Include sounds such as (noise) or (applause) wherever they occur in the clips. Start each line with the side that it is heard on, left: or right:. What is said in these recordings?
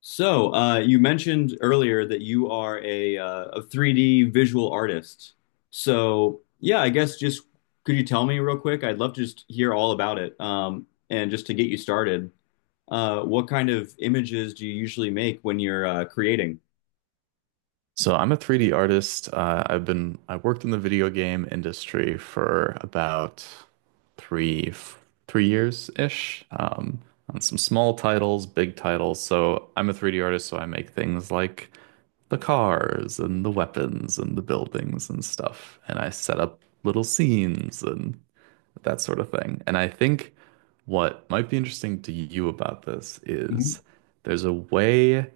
left: So, you mentioned earlier that you are a 3D visual artist. So, yeah, I guess just Could you tell me real quick? I'd love to just hear all about it. And just to get you started, what kind of images do you usually make when you're creating?
right: So I'm a 3D artist. I worked in the video game industry for about three f- 3 years ish, on some small titles, big titles. So I'm a 3D artist, so I make things like the cars and the weapons and the buildings and stuff, and I set up little scenes and that sort of thing. And I think what might be interesting to you about this is there's a way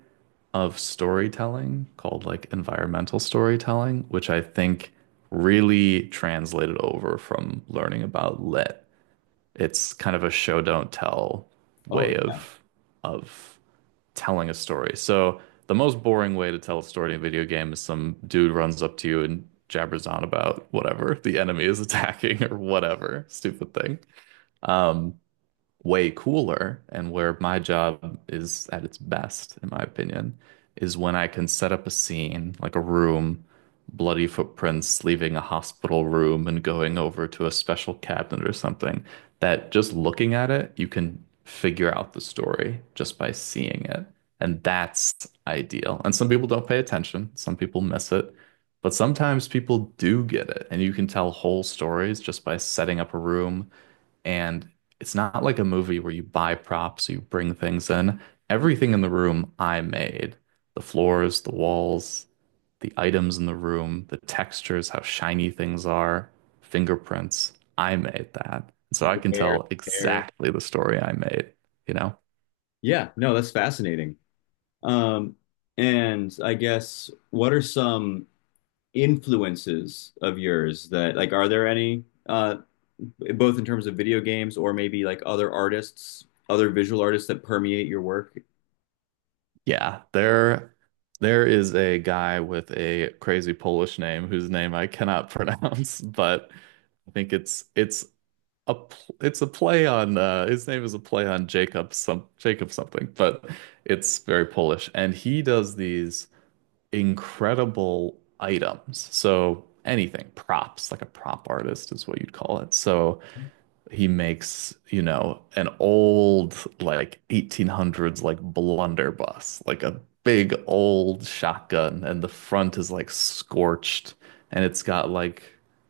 right: of storytelling called like environmental storytelling, which I think really translated over from learning about lit. It's kind of a show don't tell
left: Oh,
right: way of telling a story. So the most boring way to tell a story in a video game is some dude runs up to you and jabbers on about whatever (laughs) the enemy is attacking or whatever stupid thing. Um, Way cooler and where my job is at its best, in my opinion, is when I can set up a scene, like a room, bloody footprints leaving a hospital room and going over to a special cabinet or something, that just looking at it, you can figure out the story just by seeing it. And that's ideal. And some people don't pay attention, some people miss it. But sometimes people do get it, and you can tell whole stories just by setting up a room and it's not like a movie where you buy props, you bring things in. Everything in the room I made. The floors, the walls, the items in the room, the textures, how shiny things are, fingerprints. I made that. So
left: yeah,
right: I can
left: hair,
right: tell
left: hair.
right: exactly the story I made, you know?
left: Yeah, no, that's fascinating. Um, and I guess what are some influences of yours that like are there any? Both in terms of video games or maybe like other artists, other visual artists that permeate your work.
right: Yeah, there is a guy with a crazy Polish name whose name I cannot (laughs) pronounce, but I think it's a it's a play on his name is a play on Jacob, some Jacob something, but it's very Polish and he does these incredible items. So anything, props, like a prop artist is what you'd call it. So he makes, you know, an old like 1800s like blunderbuss, like a big old shotgun, and the front is like scorched, and it's got like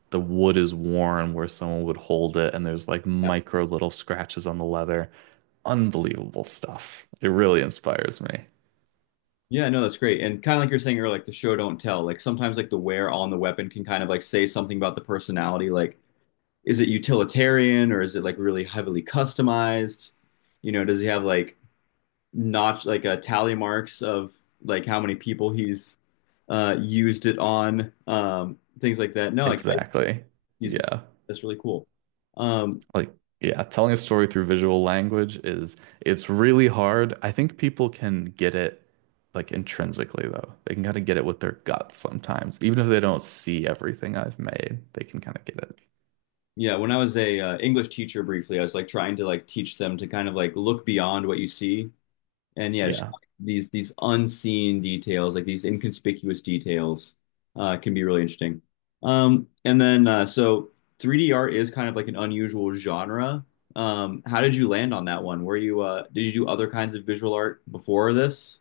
right: the wood is worn where someone would hold it, and there's like
left: Yeah.
right: micro little scratches on the leather. Unbelievable stuff. It really inspires me.
left: Yeah, no, that's great. And kind of like you're saying earlier, like the show don't tell. Like sometimes like the wear on the weapon can kind of like say something about the personality. Like, is it utilitarian or is it like really heavily customized? You know, does he have like notch like tally marks of like how many people he's used it on, things like that. No, like
right: Exactly.
left: he's
right: Yeah.
left: that's really cool. Um,
right: Like, yeah, telling a story through visual language is it's really hard. I think people can get it like intrinsically though. They can kind of get it with their gut sometimes. Even if they don't see everything I've made, they can kind of get it.
left: Yeah, when I was a English teacher briefly, I was like trying to like teach them to kind of like look beyond what you see, and yeah, just
right: Yeah.
left: like, these unseen details, like these inconspicuous details, can be really interesting. And then so 3D art is kind of like an unusual genre. How did you land on that one? Were you Did you do other kinds of visual art before this?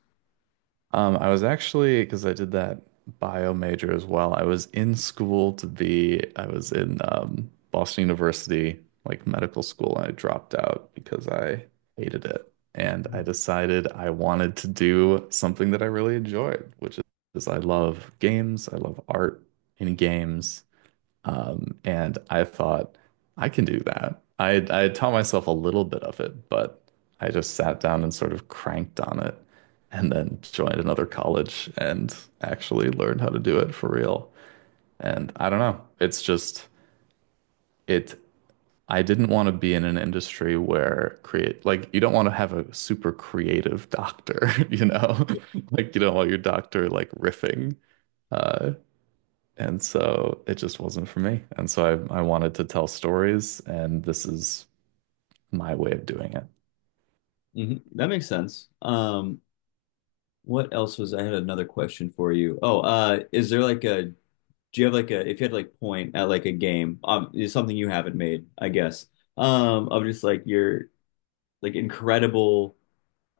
right: I was actually, because I did that bio major as well, I was in school to be, I was in Boston University, like medical school, and I dropped out because I hated it. And I decided I wanted to do something that I really enjoyed, which is I love games, I love art in games. And I thought, I can do that. I had taught myself a little bit of it, but I just sat down and sort of cranked on it and then joined another college and actually learned how to do it for real. And I don't know. It's just it I didn't want to be in an industry where create like you don't want to have a super creative doctor, (laughs) you know? (laughs) Like you don't want your doctor like riffing. Uh, and so it just wasn't for me. And so I wanted to tell stories, and this is my way of doing it.
left: Hmm, that makes sense. What else was I had another question for you. Oh, is there like a do you have like a if you had to like point at like a game, it's something you haven't made, I guess, of just like your like incredible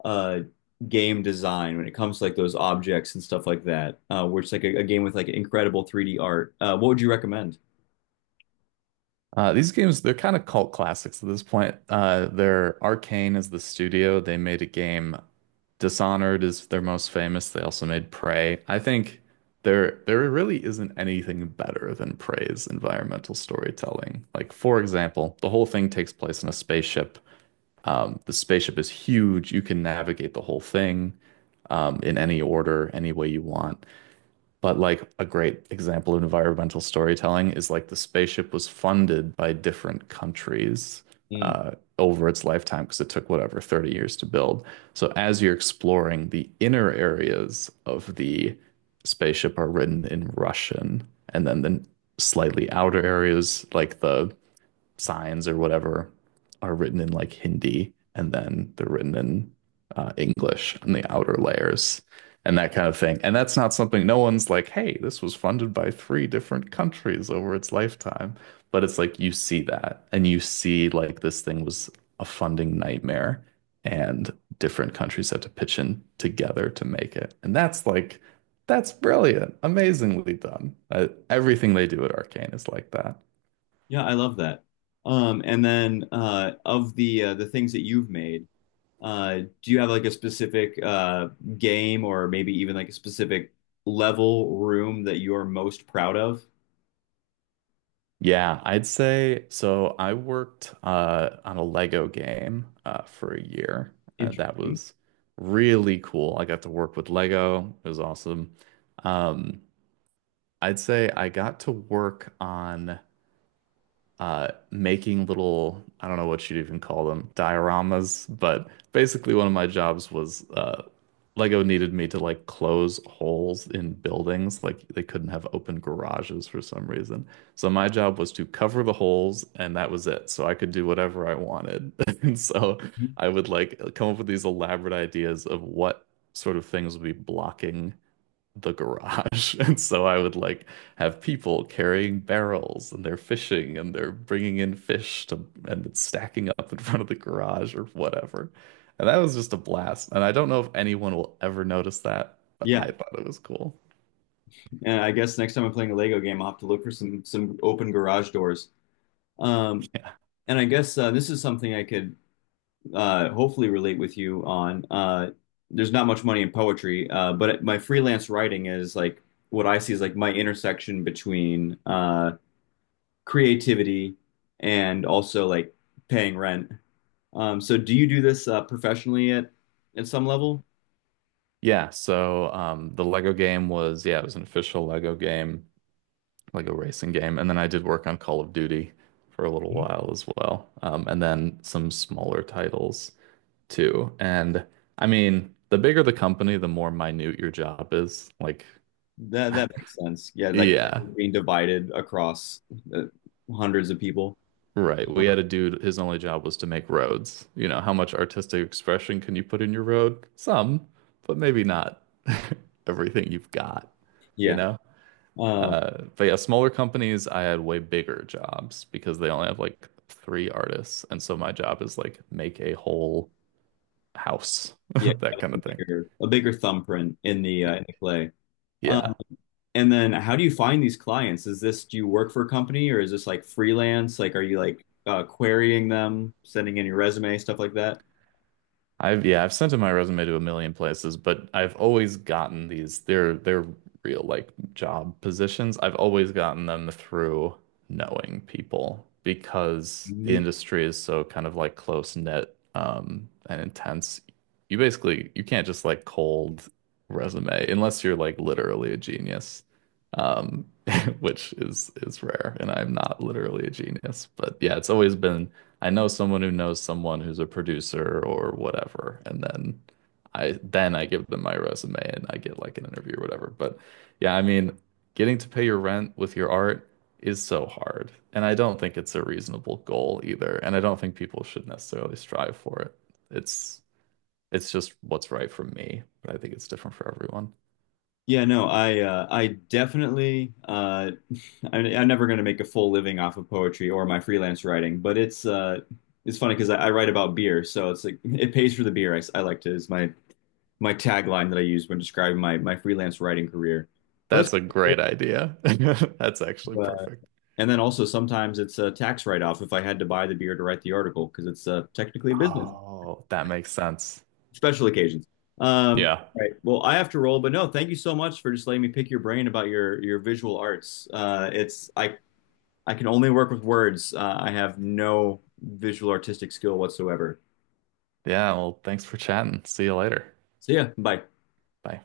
left: uh game design when it comes to like those objects and stuff like that, where it's like a game with like incredible 3D art. What would you recommend?
right: These games, they're kind of cult classics at this point. They're Arcane is the studio. They made a game. Dishonored is their most famous. They also made Prey. I think there really isn't anything better than Prey's environmental storytelling. Like, for example, the whole thing takes place in a spaceship. The spaceship is huge. You can navigate the whole thing in any order, any way you want. But like a great example of environmental storytelling is like the spaceship was funded by different countries,
left: Mm.
right: uh, over its lifetime because it took whatever 30 years to build. So as you're exploring, the inner areas of the spaceship are written in Russian, and then the slightly outer areas, like the signs or whatever are written in like Hindi and then they're written in English on the outer layers and that kind of thing. And that's not something no one's like, hey, this was funded by three different countries over its lifetime. But it's like you see that and you see like this thing was a funding nightmare and different countries have to pitch in together to make it. And that's like, that's brilliant, amazingly done. Everything they do at Arcane is like that.
left: Yeah, I love that. And then Of the things that you've made, do you have like a specific game or maybe even like a specific level room that you're most proud of?
right: Yeah, I'd say so. I worked on a Lego game for a year. That
left: Interesting.
right: was really cool. I got to work with Lego. It was awesome. Um, I'd say I got to work on making little, I don't know what you'd even call them, dioramas, but basically one of my jobs was Lego needed me to like close holes in buildings. Like they couldn't have open garages for some reason. So my job was to cover the holes and that was it. So I could do whatever I wanted. (laughs) And so I would like come up with these elaborate ideas of what sort of things would be blocking the garage. (laughs) And so I would like have people carrying barrels and they're fishing and they're bringing in fish to and it's stacking up in front of the garage or whatever. And that was just a blast. And I don't know if anyone will ever notice that, but I
left: Yeah,
right: thought it was cool.
left: and I guess next time I'm playing a Lego game, I'll have to look for some open garage doors. Um, and I guess This is something I could hopefully relate with you on. There's not much money in poetry, but my freelance writing is like what I see is like my intersection between creativity and also like paying rent. So do you do this professionally at some level?
right: Yeah, so the Lego game was, yeah, it was an official Lego game, Lego racing game. And then I did work on Call of Duty for a little while as well. And then some smaller titles too. And I mean, the bigger the company, the more minute your job is. Like,
left: That that makes sense. Yeah, like
right: yeah,
left: being divided across uh, hundreds of people.
right: right. We had a dude, his only job was to make roads. You know, how much artistic expression can you put in your road? Some, but maybe not (laughs) everything you've got, you
left: Yeah.
right: know?
left: Um,
right: But yeah, smaller companies, I had way bigger jobs because they only have like three artists. And so my job is like make a whole house, (laughs)
left: yeah,
right: that
left: having
right: kind of thing.
left: a bigger thumbprint
right: Y-
left: in the clay. Um,
right: Yeah.
left: and then how do you find these clients? Is this do you work for a company or is this like freelance? Like are you like querying them, sending in your resume, stuff like that?
right: I've sent in my resume to a million places, but I've always gotten these. They're real like job positions. I've always gotten them through knowing people because the
left: Mhm.
right: industry is so kind of like close knit and intense. You basically you can't just like cold resume unless you're like literally a genius. Um (laughs) which is rare and I'm not literally a genius, but yeah, it's always been I know someone who knows someone who's a producer or whatever, and then I give them my resume and I get like an interview or whatever. But yeah, I mean, getting to pay your rent with your art is so hard, and I don't think it's a reasonable goal either, and I don't think people should necessarily strive for it. It's it's just what's right for me, but I think it's different for everyone.
left: Yeah, no, I definitely I'm never going to make a full living off of poetry or my freelance writing, but it's funny because I write about beer, so it's like it pays for the beer. I like to is my tagline that I use when describing my freelance writing career. But it's
right: That's a
left: cool.
right: great idea. (laughs) That's actually
left: Uh,
right: perfect.
left: and then also sometimes it's a tax write-off if I had to buy the beer to write the article because it's technically a business,
right: Oh, that makes sense.
left: special occasions.
right: Yeah.
left: All right. Well, I have to roll, but no, thank you so much for just letting me pick your brain about your visual arts. It's I can only work with words. I have no visual artistic skill whatsoever.
right: Yeah, well, thanks for chatting. See you later.
left: So yeah, bye.
right: Bye.